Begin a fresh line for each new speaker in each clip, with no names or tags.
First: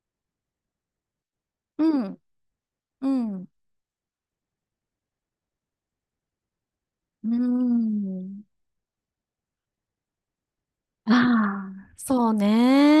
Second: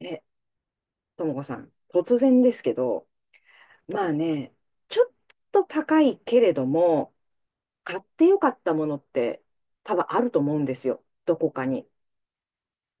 え、ともこさん、
う
突
ん、
然ですけ
う
ど、
ん、
まあね、ちょっと高いけれども、
う
買ってよ
ん。
かったものって多分あると思うんですよ。どこか
あ
に。
あ、そう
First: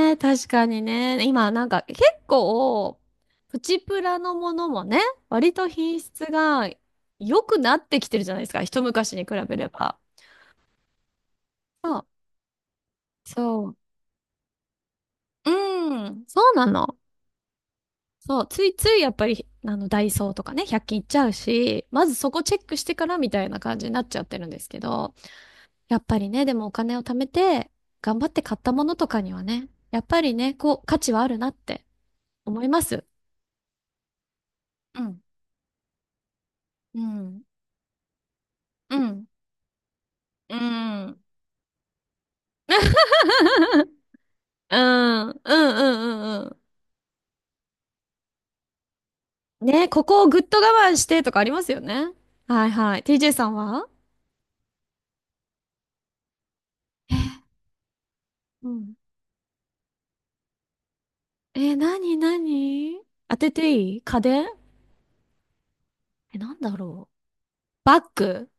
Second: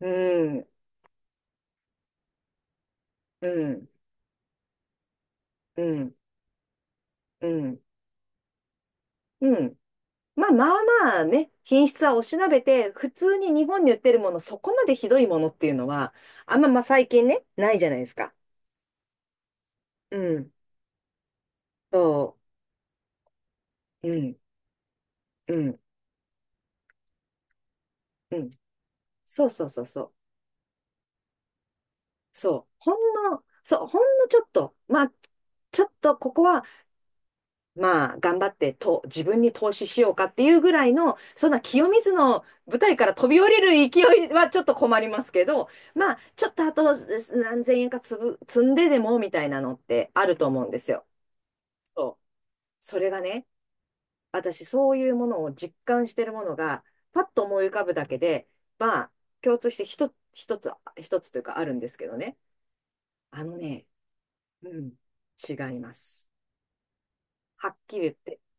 う
確か
ん、
にね。今、なんか結構、
う
プチ
ん、
プラのものもね、割と
う
品
ん、
質が良
う
くな
ん、
ってきてるじゃないですか。一昔に比
う
べれ
ん。
ば。
まあまあまあね、品
そ
質
う、
はおしなべて、普通に
そ
日
う。
本に売ってるもの、そこまでひどいもの
う
っていうのは、
ん、そう
あん
な
ままあ
の。
最近ね、ないじゃないですか。
そう、ついついやっぱり、ダイ
う
ソーとか
ん、
ね、100均行っちゃうし、まずそ
そ
こチェックしてからみたいな感じになっ
う、う
ちゃっ
ん、
てるんですけど。
うん、
やっぱりね、でもお金を貯めて、頑張っ
う
て
ん。
買ったものとかには
そうそ
ね、
うそう
や
そ
っ
う。
ぱりね、こう、価値はあるなって思
そう、
います。
ほんのちょっと、
う
まあ、
ん、
ちょっとここは、
うん、
まあ、頑張って
う
と、自
ん、
分に投資しようかってい
う
うぐらいの、
ん。
そんな清水の舞台から飛び降りる 勢いはちょっと
う
困りま
ん
す
うん、
け
う
ど、
ん、
まあ、
うん、
ちょっ
う
とあとす何千円か積んででもみたいな
ん。
のっ
ね、こ
て
こ
あ
を
る
ぐっ
と
と
思うんで
我
す
慢し
よ。
てとかありますよね。
そう。
はい
そ
はい。
れが
TJ さ
ね、
んは、
私、そういうものを実感してるものが、パッと思い浮かぶだけで、
うん。
まあ、共通して一つというかあ
え
る
ー、
んです
な
けど
に
ね。
なに、当
あ
て
の
て
ね、
いい。家電？
うん、違います。
え、なんだろう。
はっき
バ
り
ッ
言って、
グ？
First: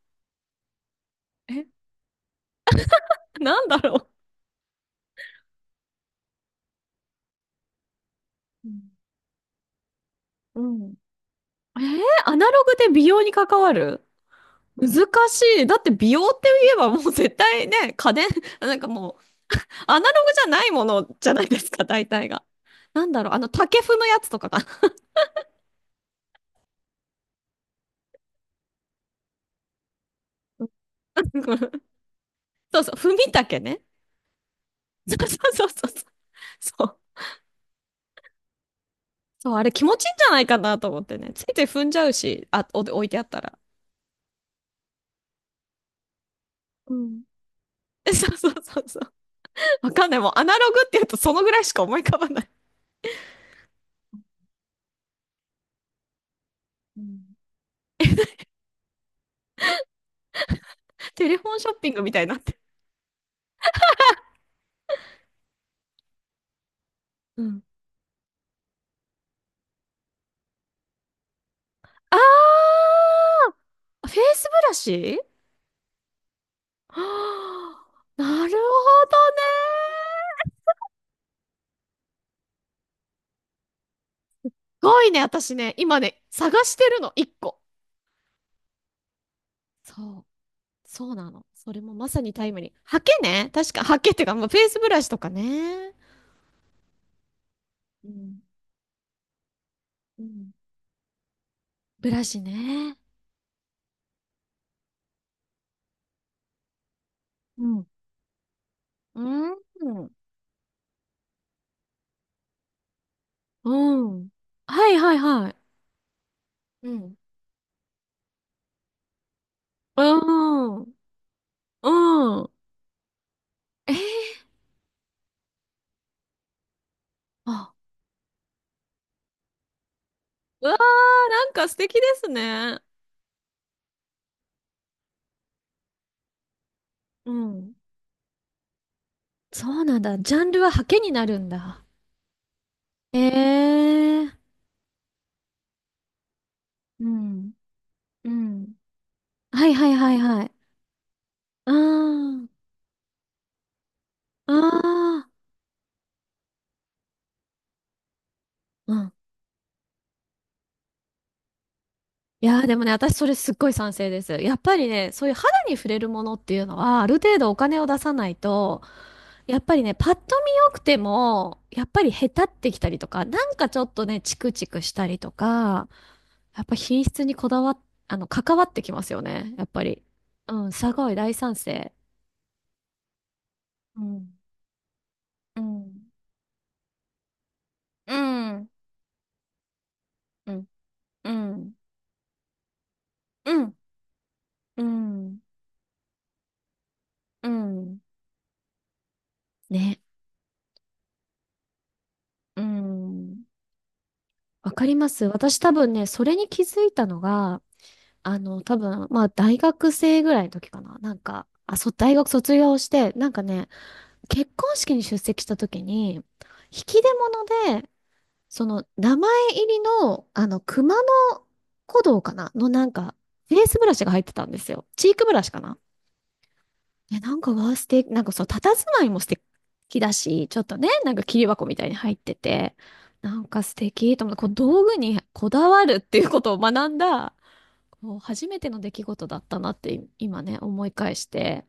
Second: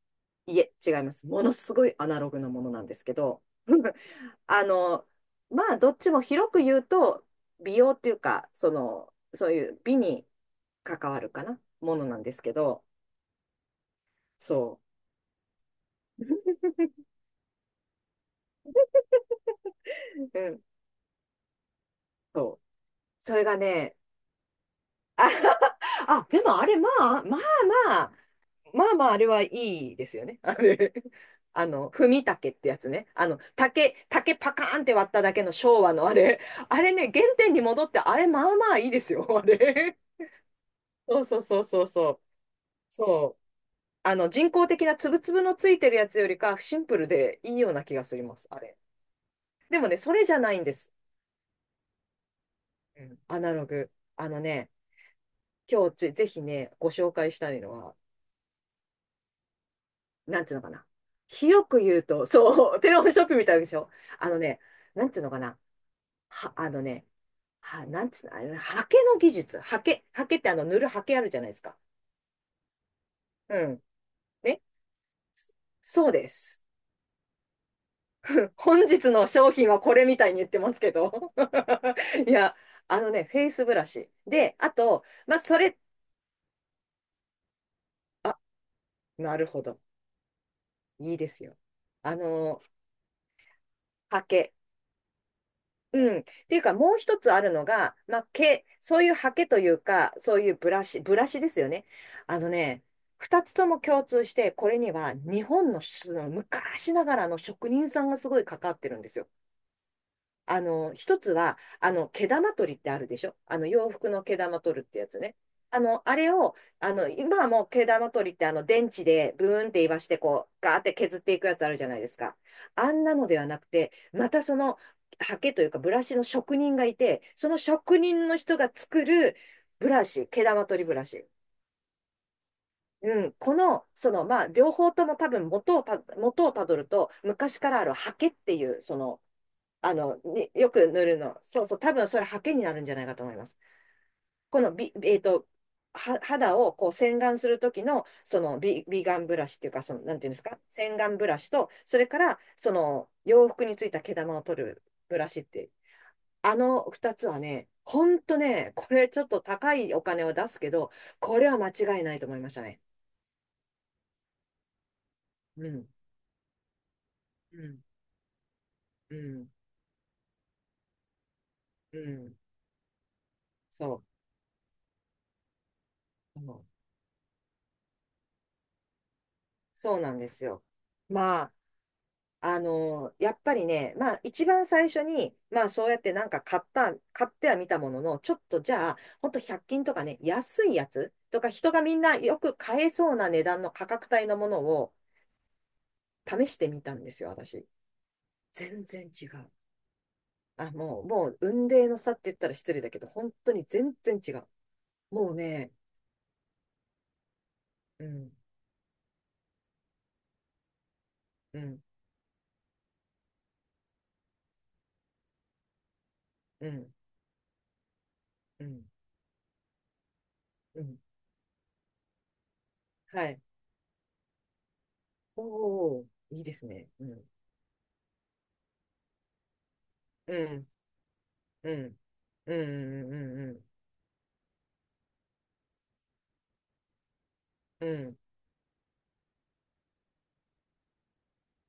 いえ、違います。もの
え、
すごいアナログなものなんですけど、
なんだ ろ
あの、まあ、どっちも広く言うと、美容っていうか、
う。う
そ
ん。
の、そういう美に
うん。
関わるかな、
え
も
ー、
のなんで
ア
す
ナ
け
ログ
ど、
で美容に関わる。
そ
難しい。だって美
う。
容って 言えばもう絶対ね、家電、なんかもうアナログ
う
じゃ
ん、
ないものじゃないですか、大体が。
そう。
なんだろう、
それが
竹
ね、
踏むやつとかかな。
あ、あでもあれ、まあ、まあまあ、あれはいいですよね。あれ、あ の、踏み竹ってや
そう
つ
そう、
ね。
踏
あ
み
の、
竹ね。
竹パカーンって 割っ
そう
ただけの
そうそ
昭
うそ
和
う。
のあれ。あ
そ
れ
う、
ね、原点に戻って、あれ、まあまあいいですよ、あ
そう、あれ気持
れ。
ちいいんじゃないかなと思って
そう
ね。
そ
つ
う
いつ
そ
い
うそ
踏
う
んじゃ
そ
う
う。
し、あ、お置いてあっ
そ
た
う。
ら。
あの、人工的なつぶつぶのついてるやつよりか、シン
う
プル
ん。
でいいような気が し
そ
ま
う
す、
そう
あれ。
そうそう。
でも
わ
ね、
かん
そ
ない。
れ
もう
じゃ
ア
な
ナ
いん
ロ
で
グって
す。
言うとそのぐらいしか思い浮かばない。
うん、アナログ。あのね、今日ぜひね、ご
う
紹介
ん。
したいのは、なんていうのかな。
テレフォンシ
広
ョッ
く
ピン
言
グ
う
みたい
と、
になってる。
そう、テレホンショップみたいでしょ。あのね、なんていうのかな。は、あのね、
うん。
は、なんつうの、あれね、刷毛の技術。刷毛ってあの、塗る刷毛あるじゃないですか。
あ
うん。
ー、フェイス
ね。
ブラシ。
そうです。
はあ、なるほど ね。
本日の商品はこれみたいに言ってますけど。いや、あのね、フェイスブラシ。で、あ
すご
と、
いね、
まあ、
私
そ
ね、
れ、
今ね、探してるの、一個。
あ、なるほど。
そう、そ
い
う
いで
な
す
の。
よ。
それもま
あ
さにタイム
の、
リー。ハケね、確か、ハケっ
刷
ていうか、
毛。
フェイスブラシとかね。
うん。っていうか、もう一つあるのが、
う
まあ、
ん、
毛、そういうハケというか、
う
そう
ん。
いうブラシですよね。
ブラ
あ
シ
のね、
ね。
二つとも共通して、これには日本の、その昔ながらの
う
職
ん。
人さんがすごいかかってるんです
う
よ。
ん。
あの、一つは、あの、毛玉取りってあるでしょ、あの、
う
洋服の
ん。
毛玉取る
は
っ
い
てや
はい
つね。
はい。
あの、あれを、
う
あの、
ん。
今はもう毛玉取りってあの、電池でブーンって言わ
う
して、こう、ガーっ
ん。
て削っていくやつあるじゃ
う
ないですか。
ん。
あんなのではなくて、
えー、
またその、刷毛というかブラシの職人がいて、その
あ、
職人の人が作るブラシ、毛玉
うわー、
取りブラシ。
なんか素敵ですね。
うん、この、その、まあ、両方とも多分元をたどると、
う
昔か
ん。
らある刷毛っていう、その、
そう
あ
なんだ。
の、
ジャン
に
ル
よ
はハ
く
ケ
塗
に
る
な
の。
るん
そうそう、
だ。
多分それハケになるんじゃないか
え
と思います。
ー。
このビ、えっと、は、肌をこう
う
洗顔す
ん。
る時の、
う
その
ん。
ビ、ビガンブラシっ
は
ていう
い
か、
は
そ
い
の、
は
な
い
んていうんです
はい。
か、洗顔ブラシと、
あ
それから、
あ、
その洋服についた毛玉を
あ
取るブ
あ、
ラシって、あの2つはね、ほんとね、こ
う
れ
ん。
ちょっと高いお金を出すけど、これは間違いないと思い
い
まし
や
た
ーで
ね。
もね、私それすっごい賛成です。やっぱりね、そういう肌
う
に
ん、
触れるものっていうのは、ある程度お
う
金
ん、
を出さないと、
うん、
やっぱりね、パッと見良くても、やっ
う
ぱりへ
ん、
たってきたりとか、なんかちょっ
そ
とね、チクチクしたりとか、
う、そ
や
う
っぱ品質にこだわっ、関わってきますよね、やっぱ
そう
り。
なんです
う
よ。
ん、すごい大
まあ、
賛成。
あの、やっぱりね、
う
まあ
ん、
一番最初に、
う
まあそうやっ
ん、
てなんか買っては見たもの
う
の、ちょっと
ん、
じゃあ、ほんと100均とかね、
う
安
ん、
いやつ
う
とか人
ん。
がみんなよく買えそうな値
う
段の
ん
価格帯のもの
う
を
ん。
試してみたんですよ、
う
私。
ん。
全然違う。
ね。
あ、もう、雲泥の差って言ったら
う
失礼だけど、本
ん。
当に全然違う。
わかります。
もう
私多
ね、
分ね、それに気づいたのが、
うん、
多分、大学生ぐらいの時かな。なんか、
う
あ、
ん、
そ大学卒業して、なんかね、結婚式に出席した時に、引
う
き
ん、
出物で、
う
そ
ん、
の、名前入りの、
う
熊
ん。
野古道かなのなんか、
はい。
フェイスブラシが入ってたんですよ。チークブ
お
ラシかな、
お、いいですね。う
ね、
ん、
なんかワーステーなんかそう、佇まいも素敵だ
う
し、ちょっ
ん、
とね、なんか切り箱
う
みたいに
ん、
入って
うん、う
て、なん
ん、う
か
ん、
素敵と思って、こう道具にこだわるっていうことを学んだ、
う
こ
ん。
う初めての出来事だったなってい今ね、思い返して。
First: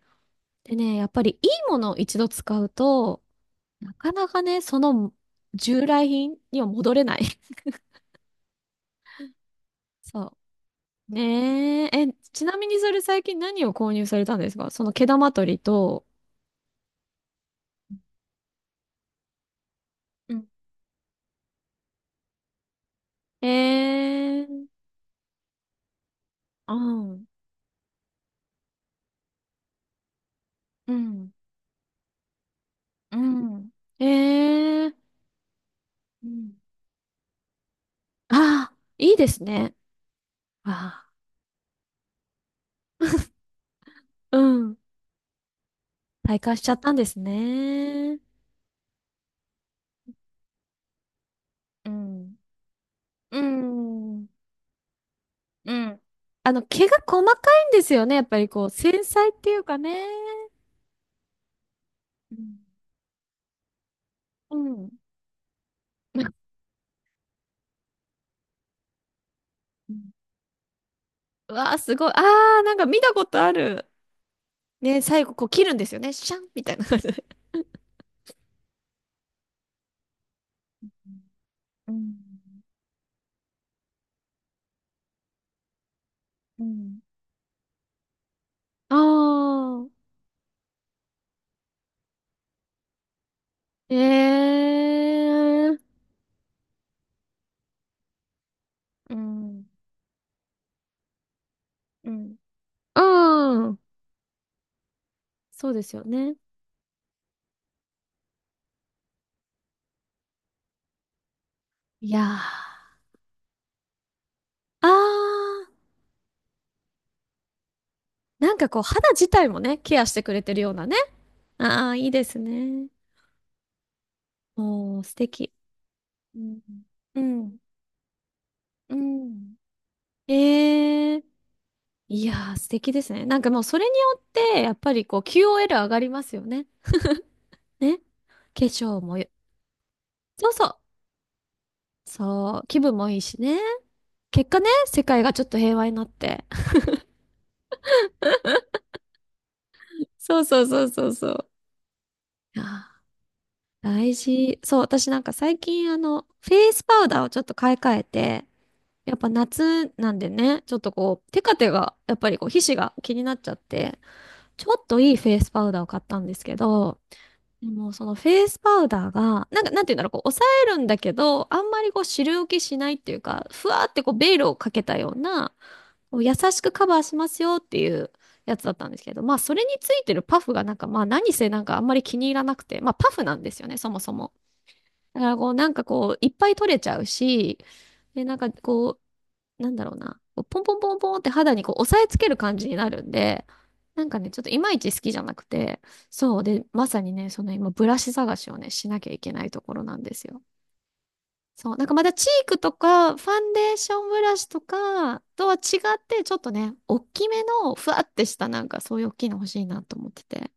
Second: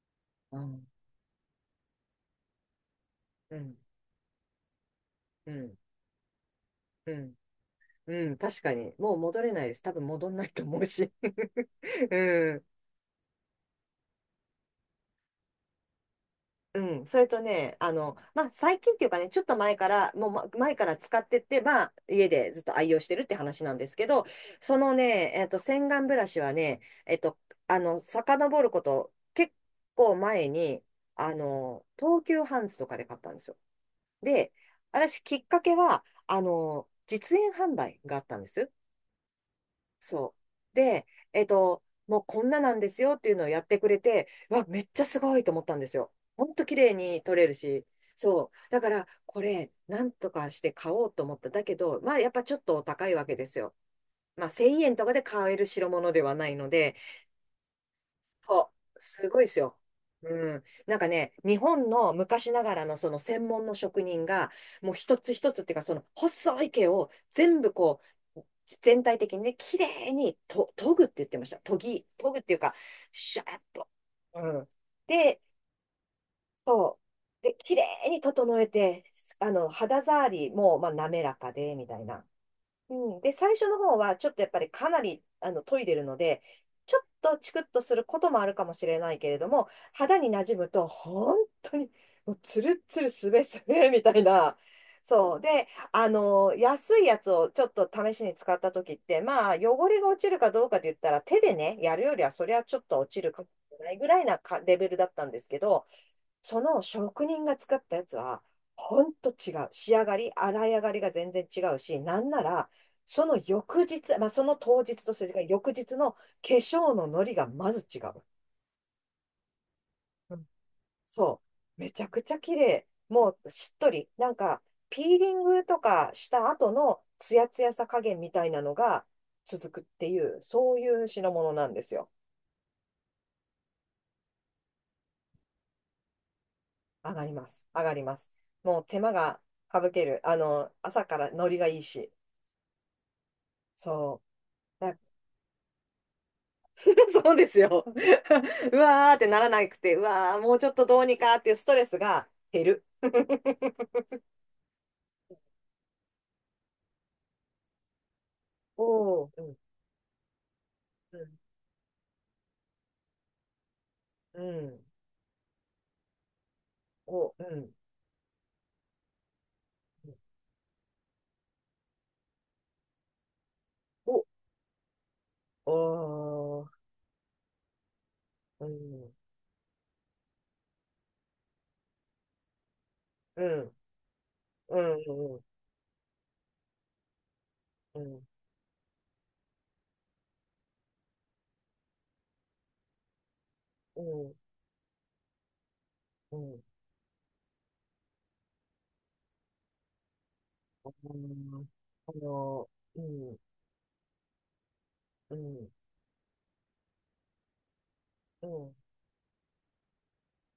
う
で
ん
ね、やっぱりいいものを一度使うと、
うん、
なかなかね、その
うん、
従来品には戻れ
う
ない。
ん、うん、確かに。もう戻れないです。多 分戻
そ
んないと思うし。
う。ねえ、え、ち
う
な
ん、
みにそれ最近何を購入されたんですか、その毛玉取りと、
うん。それとね、あの、まあ、最近っていうかね、ちょっと前から、もう
う
ま
ん、
前から使って、まあ、家でずっと愛用してるって
え
話なんですけど、
ー、
そのね、えっと、洗顔ブラシは
う
ね、えっ
ん。
と、あの、遡ること結構前に、
うん。
あの、東急ハンズとかで買ったんですよ。
うん。
で、
ええ、
私、きっかけは、
う
あ
ん。
の、実演販売があったんで
あ
す。
あ、いいですね。
そう。
あ
で、えっと、もうこんななんですよっていうのをやってくれて、
あ、う
うわ、
ん。
めっちゃすごいと思ったんですよ。
体
ほん
感し
と
ちゃ
綺
った
麗
んです
に撮れるし。
ね。
そう。だから、これ、なんとかして買おうと思った。だけ
う
ど、まあ、やっ
ん。
ぱちょっとお高いわけ
う
ですよ。
ん。
まあ、1000円とかで買える
う
代
ん。
物ではないの
毛
で、
が細かいんですよね。やっぱりこう、
そう、
繊
す
細っ
ごいで
てい
す
うか
よ。
ね。
うん。なんかね、日本の
う
昔
ん、
ながらのその専門の職人が、
うん。
もう一つ一つっていうか、その
う
細い毛を全部こう、全体的にね、綺麗
ん、
にと研ぐって言ってまし
う
た。
わあ、すごい。あ
研ぐっていう
あ、な
か、
んか見たこ
シ
と
ャー
あ
ッ
る。
と。うん。
ね、最後
で、
こう切るんですよね。シャンみたいな感
そ
じで。
う。で、綺麗に整えて、あの、肌触りも、まあ、滑らかで、み
う
たい
ん、
な。うん、で、最初の方は、ちょっとやっぱりかなり、あの、研いでるので、
う
ちょ
ん、
っとチクッとすることもあるかもし
あ
れないけれども、
あ
肌に馴染むと、本当に、もう、ツルッツル、すべすべ、
ー、
みたいな。
え
そう。で、
え、
あの、安いやつをちょっと試しに使った時っ
う
て、まあ、
ん。
汚れが落ちるかどうかで言ったら、手でね、やる
う
よりは、
ん。
そりゃちょっと落ちるかも
う
し
ん。
れないぐらいなかレベルだったんですけ
そうで
ど、
すよね。
その職人が作ったやつは、ほんと違う。仕上がり、洗い上がりが全然違うし、
い
な
や
んなら、
ー。
その翌日、まあ、その当
あー。
日とそれから翌日の化粧のノリがまず違う。
なんかこう、肌自体もね、ケアしてく
う
れ
ん
てるようなね。
そう。
あ
め
ー、
ち
い
ゃ
い
く
で
ち
す
ゃ綺麗。
ね。
もうしっとり。なんか、
もう、素
ピーリン
敵。
グとかし
う
た
ん。
後の
う
ツヤ
ん。
ツヤさ加減みたいなの
う
が
ん、
続くっていう、そういう
ええ、
品物なんですよ。
いやー、素敵ですね。なんかもうそれによって、やっぱりこう QOL 上がりますよね。
上がります。上が
ね。
ります。
化
もう
粧
手間
もよ、
が省ける。あ
そうそ
の、
う。
朝からノリがいいし。
そう、気分もいいしね。
そ
結果ね、
う。だ、
世界がちょっと平和になって。
そうですよ。うわーってならなくて、う わ
そ
ー、
う
もう
そう
ちょっ
そ
と
う
どう
そう
に
そ
かっ
う。
ていうストレスが
いや
減る。
ー、 大事。そう、私なんか最近フェイスパウダーをちょっと買い替えて、やっ
お
ぱ
ー、うん、
夏なんでね、ちょっとこう、テカテが、やっぱりこう、皮脂が気になっちゃって、
うん、う
ちょ
ん、
っといいフェイスパウダーを買ったんですけど、
お、う
で
ん、
もそのフェイスパウダーが、なんか、なんていうんだろう、こう、抑えるんだけど、あんまりこう、汁浮きしないっていうか、ふわーってこう、
お、
ベールをかけたような、
お
こう優し
ー、
くカバーしますよっていうやつ
う
だったんです
ん、
けど、それについてるパフがなんか、何せなんかあんまり気に入らなくて、パフなん
う
ですよね、
ん、
そもそも。
う
だか
ん、う
ら
ん、
こう、なんかこう、いっぱい取れちゃうし、
うん、
で、なんかこう、なんだろうな、こうポンポンポンポンって肌にこう、押さえつける感じになるんで、
う
なんかね、
ん、
ちょっといまいち好きじゃなくて、
う
そう、
ん、
で、まさにね、その今、ブラシ探しをね、しなきゃいけないところなんですよ。
うん、
そう、なんかまだ
あ
チーク
の、
と
う
か、フ
ん、
ァンデーションブラシとか
う
とは
ん、
違って、ちょっとね、大きめの、ふわってし
う
た、なん
ん。
かそういう大きいの欲しいなと思ってて。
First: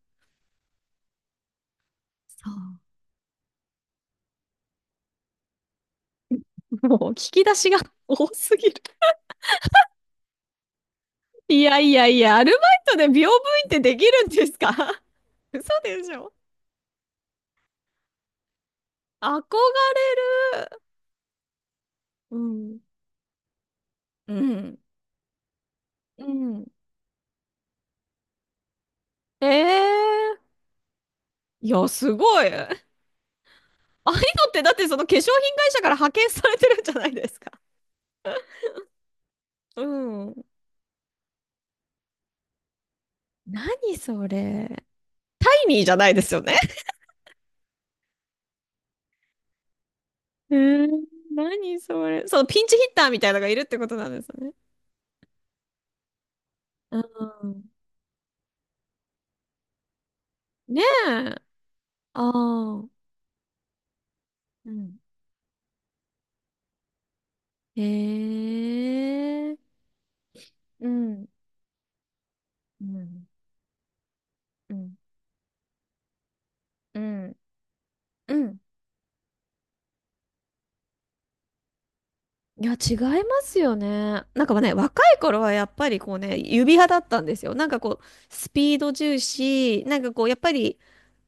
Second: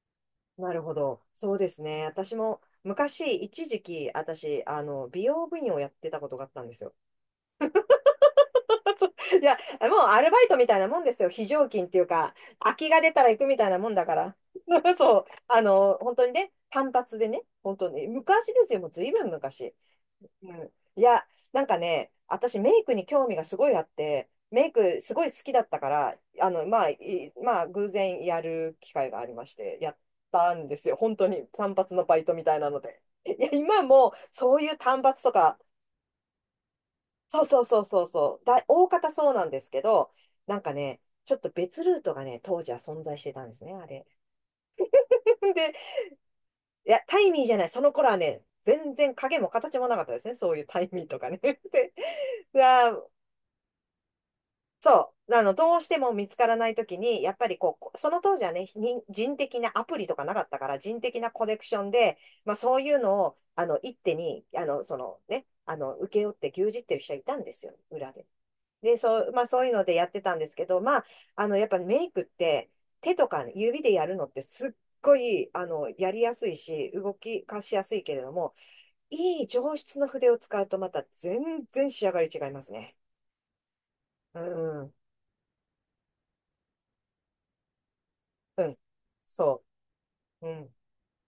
なるほど。そうですね。私
そ
も
う。
昔、一時期、私、あの、美容部員をやってたことがあったんですよ。
もう、引き出しが 多すぎる。
そう、いや、もうアルバイトみたいなもんですよ。非
い
常
や
勤っ
い
てい
や
う
い
か、
や、アルバ
空
イ
き
ト
が
で
出
美
た
容
ら
部
行くみた
員っ
い
て
なも
で
ん
き
だか
るん
ら。
ですか？
そう。
嘘でし
本当に
ょ、
ね、単発でね、本当に。昔ですよ。もうずいぶん昔。
憧れ
うん。
る。
いや、なんかね、
う
私メ
ん。
イクに興味がすごいあって、
う
メイ
ん。
クすごい好きだったから、
うん。
まあ、偶然やる機会がありまして、やっ
ええ、
たんですよ。本当に
い
単
や、
発の
す
バイト
ご
み
い。
たい
あ
なので。いや、今
あい
も
うのっ
そ
て
う
だ
い
っ
う
てそ
単
の化粧品会
発とか、
社から派遣されてるんじゃないですか。
大方そうなんです
う
けど、
ん。
なんかね、ちょっと別ルートがね、当時は存在してたんですね、あ
何
れ。
それ。タ イ
で、
ニーじゃないですよね。
いや、タイミーじゃない、その頃はね、全然影も形もなかったですね、そ
え
ういうタ
ー、
イミーとかね。
何
で、
それ。その
い
ピンチヒ
や
ッターみたいなのがいるってことなんですね。
そう、どうしても見つからないと
う
きに、やっぱり
ん。
こう、こその当時はね、人的なアプリとかなかったから、
ね
人的な
え。
コネクションで、
あ
まあそう
あ。
いうのを、一手に、
うん。
請け負って牛耳ってる人はいたんですよ、
へ
裏で。で、そう、まあ
え。
そういうのでやってたんですけど、
うん。
やっぱりメイクって
う
手
ん。
とか指でやるのってすっ
うん。
ごい、やりやすいし、
う
動
ん。
きかしやすいけれど
う
も、
ん、
いい上質の筆を使うとまた全然仕上がり違いま
い
す
や、違
ね。
いますよね。
う
なんかね、
ん、うん、
若い頃はやっぱりこうね、指派だったんですよ。なんかこう、スピード重
そ
視、なんかこう、やっ
う、う
ぱ
ん、
り、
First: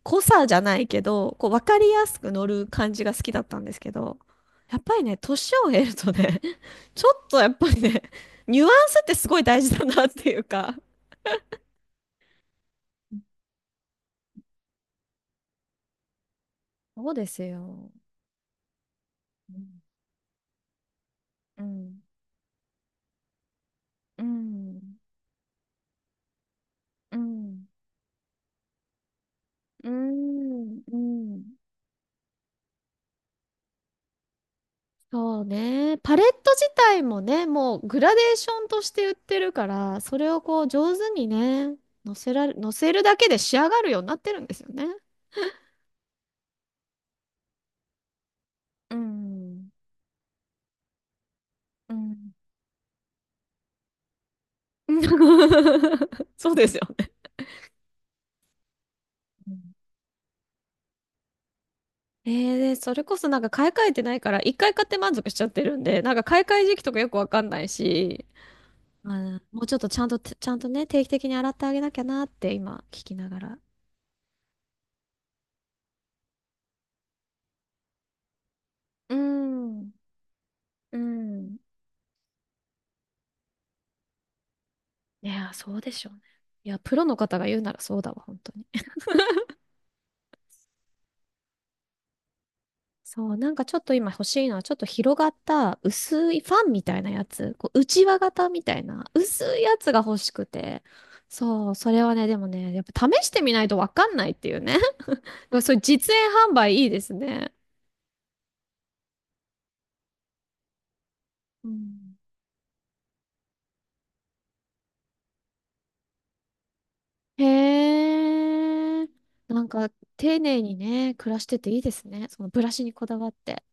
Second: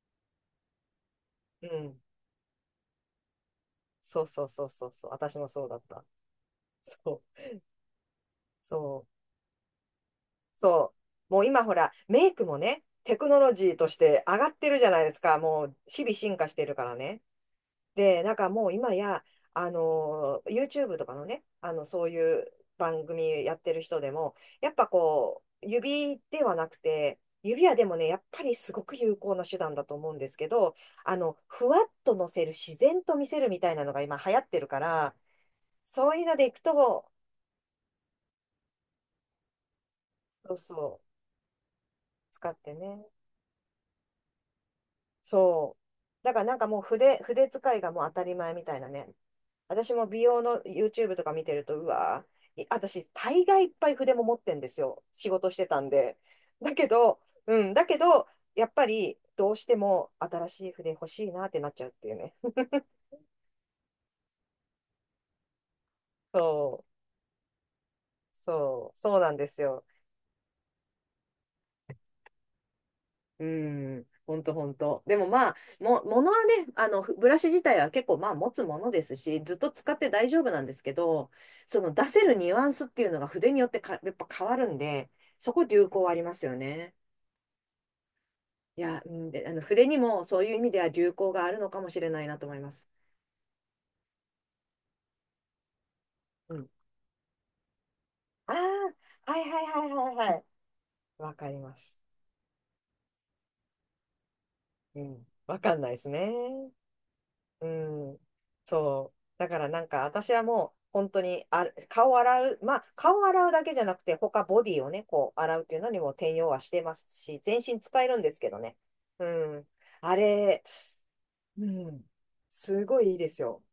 濃さじゃないけど、こう、わ
う
かり
ん、
やすく乗る感じが好きだったんですけど、
そうそうそう
やっ
そう
ぱり
そう、
ね、
私も
年
そう
を
だっ
経る
た。
とね、ちょ
そ
っと
う、
やっぱりね、ニュアンスっ
そう、
てすごい大事だなっていうか。
そう。もう今ほら、メイクもね、テクノロジーとして上がってるじゃないですか。もう日々進化してるから
そう
ね。
ですよ。
で、なんかもう今や、
うん、
YouTube とかのね、
うん。
そういう番組やってる人で
う
も、やっぱ
ん。
こう、指ではなく
う
て、
ん。
指はでもね、やっぱりすごく有効な手段だ
う
と思うんですけど、
ん。うん。
ふわっと乗せる、自然と見せるみたいなのが今流行ってるから、
そうね。
そ
パ
う
レ
い
ッ
うので
ト
いく
自体
と、
もね、もうグラデーションとして売ってるから、それを
そう
こう上
そう、
手にね、
使っ
乗
て
せる
ね。
だけで仕上がるようになってるんですよね。
そう。だからなんかもう筆使いがもう当たり前みたいな
う
ね。
ん。
私も美容の YouTube とか見てると、う
う
わ
ん。
ー、い私、大概いっぱい筆も持ってんですよ。仕事してたんで。
そうで
だ
すよ
け
ね。
ど、うん、だけど、やっぱり、ど
う
うし
ん、
ても新しい筆欲しいなってなっちゃうっていう
え
ね。
ー、でそれこそなんか買い替えてないから、一回買って満足しちゃってるんで、なんか買い替え時期
そう、
とかよくわかんないし、あ
そうなん
ー、
です
もうちょっ
よ。
とちゃんとね、定期的に洗ってあげなきゃなって今聞きなが
う
ら。
ん、ほんとほんと。でもまあ、ものはね、ブラシ自体は結構まあ持つもので
う
すし、ずっと使
ん。
って大丈夫なんですけ
う
ど、
ん、
その出せるニュアンスっていうのが筆によってか、やっぱ変わるんで、
いや、
そこ
そう
流
でし
行
ょう
あ
ね。
りますよ
いや、プ
ね。
ロの方が言うならそうだわ、本当に。
いや、うん、で、あの筆にもそういう意味では流行があるのかもしれないなと思います。
そう、なんかちょっと今欲しいのは、ちょっと広がった薄いフ
う
ァ
ん。
ンみたいなやつ、こう、型
あ
みたいな
あ、は
薄
い
い
はい
や
はい
つが
はい
欲し
は
く
い。
て。
わかり
そ
ま
う、そ
す。
れはね、でもね、やっぱ試してみないとわかんないっていうね。
うん。わ
そ
か
ういう
んないです
実演
ね。
販売いいですね。
うん。そう。だから私はもう本当に
うん。
顔洗うだけじゃなくて他ボディをね、こう洗うっていうのにも転用はしてますし、
へ
全身使えるんですけどね。
え。
う
な
ん。
んか
あ
丁寧
れ、
にね、暮らして
う
ていいで
ん。
すね。そのブラシ
す
に
ご
こ
いい
だ
い
わ
で
っ
すよ。
て。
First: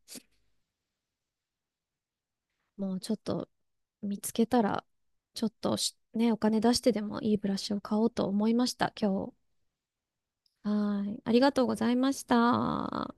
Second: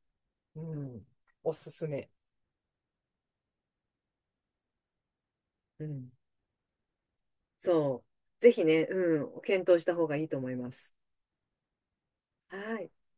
うん。おすすめ。
もうちょっと見つけたら、ちょっと
う
し
ん。
ね、お金出してでもいいブラシを買お
そ
うと
う。
思
ぜ
い
ひ
まし
ね、
た、今日。
うん、検討した方がいいと思います。
はーい。ありがとうございまし
はい。
た。